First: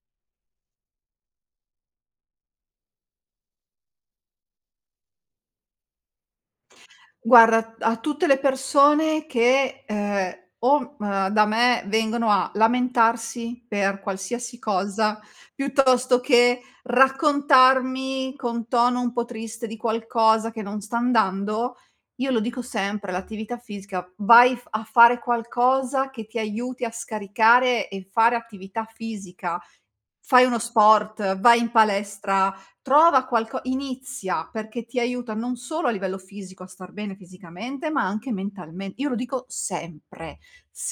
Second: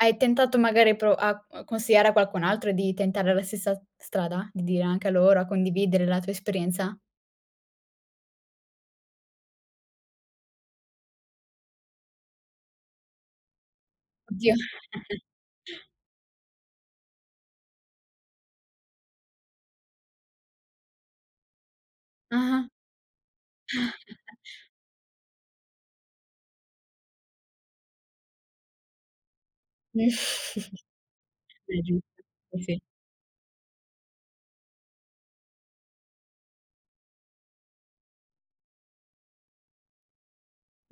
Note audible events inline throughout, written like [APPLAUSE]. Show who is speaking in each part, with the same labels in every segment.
Speaker 1: Hai tentato magari a pro a c consigliare a qualcun altro di tentare la stessa s strada? Di dire anche a loro, a condividere la tua esperienza?
Speaker 2: Guarda. A t a tutte le persone che ehm o mh da me vengono a lamentarsi per
Speaker 1: Oddio
Speaker 2: qualsiasi cosa
Speaker 1: [CHUCKLES]
Speaker 2: piuttosto che raccontarmi con tono un po' triste di qualcosa che non sta andando, io lo dico
Speaker 1: Ah-ah.
Speaker 2: sempre, l'attività fisica, vai
Speaker 1: [CHUCKLES]
Speaker 2: f a fare qualcosa che ti aiuti a scaricare e fare attività fisica. Fai uno
Speaker 1: [CHUCKLES]
Speaker 2: sport, vai in
Speaker 1: [UNINTELLIGIBLE]
Speaker 2: palestra,
Speaker 1: Sì.
Speaker 2: trova qualco inizia perché ti aiuta non solo a livello fisico a star bene fisicamente, ma anche mentalme io lo dico sempre,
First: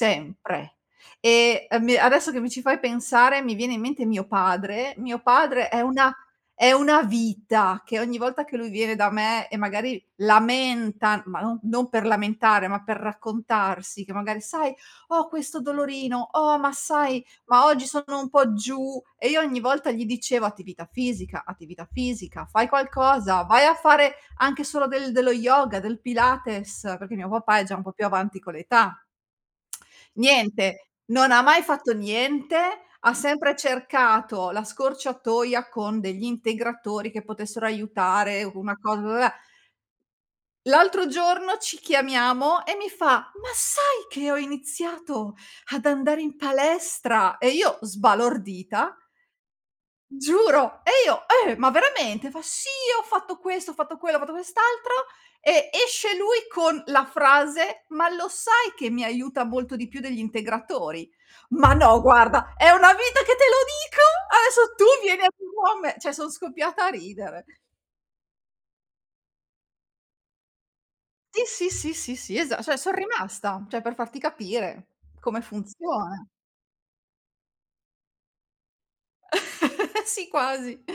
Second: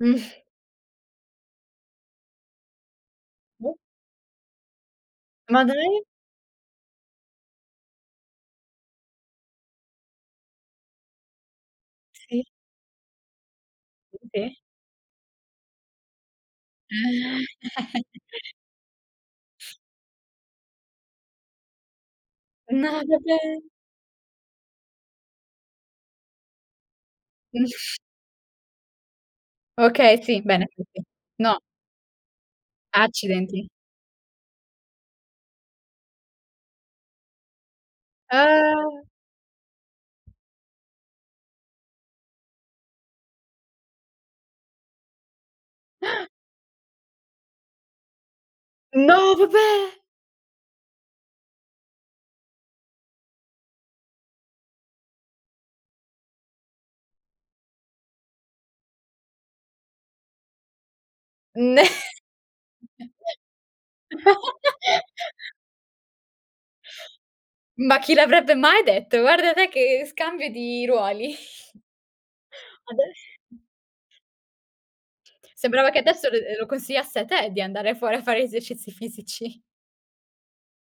Speaker 1: Mhmm. [EXHALES]
Speaker 2: E a mi adesso che mi ci fai pensare mi viene in mente mio padre. Mio
Speaker 1: Ma
Speaker 2: padre è
Speaker 1: dai?
Speaker 2: una è una vita che ogni volta che lui viene da me e magari lamenta, ma non non per
Speaker 1: Si.
Speaker 2: lamentare, ma per raccontarsi che magari:
Speaker 1: Si.
Speaker 2: "Sai ho questo dolorino, oh ma sai, ma
Speaker 1: [INHALES]
Speaker 2: oggi sono un po'
Speaker 1: [LAUGHS]
Speaker 2: giù" e io ogni volta gli dicevo: "Attività fisica, attività fisica, fai
Speaker 1: No
Speaker 2: qualcosa, vai
Speaker 1: vabbè!
Speaker 2: a fare anche solo del dello yoga, del pilates", perché mio papà è già un po' più avanti con l'età.
Speaker 1: Okay sì, bene.
Speaker 2: Niente, non ha
Speaker 1: No.
Speaker 2: mai fatto niente, ha sempre
Speaker 1: Accidenti.
Speaker 2: cercato la scorciatoia con degli integratori che potessero aiutare una
Speaker 1: Ah.
Speaker 2: cosa. L'altro giorno ci chiamiamo e mi fa: "Ma sai che ho iniziato ad andare
Speaker 1: [INHALES]
Speaker 2: in palestra?" E io sbalordita.
Speaker 1: No vabbè!
Speaker 2: Giuro! E io: "Eh! Ma veramente?" Fa: "Sì, ho fatto questo, ho fatto quello, ho fatto quest'altro". E esce lui con la frase: "Ma lo sai che mi aiuta molto di più degli integratori?" Ma no guarda, è una vita che te lo dico! Adesso tu vieni a
Speaker 1: [LAUGHS]
Speaker 2: dirlo a me, cioè sono scoppiata a ridere.
Speaker 1: Ma chi l'avrebbe mai detto? Guarda te che scambio di ruoli.
Speaker 2: Sì, sì, sì, sì, sì, esa cioè son
Speaker 1: Adess
Speaker 2: rimasta, cioè per farti capire come
Speaker 1: Sembrava che
Speaker 2: funziona.
Speaker 1: adesso lo lo lo consigliasse a te di andare fuori a fare esercizi fisici.
Speaker 2: [LAUGHS] Sì quasi.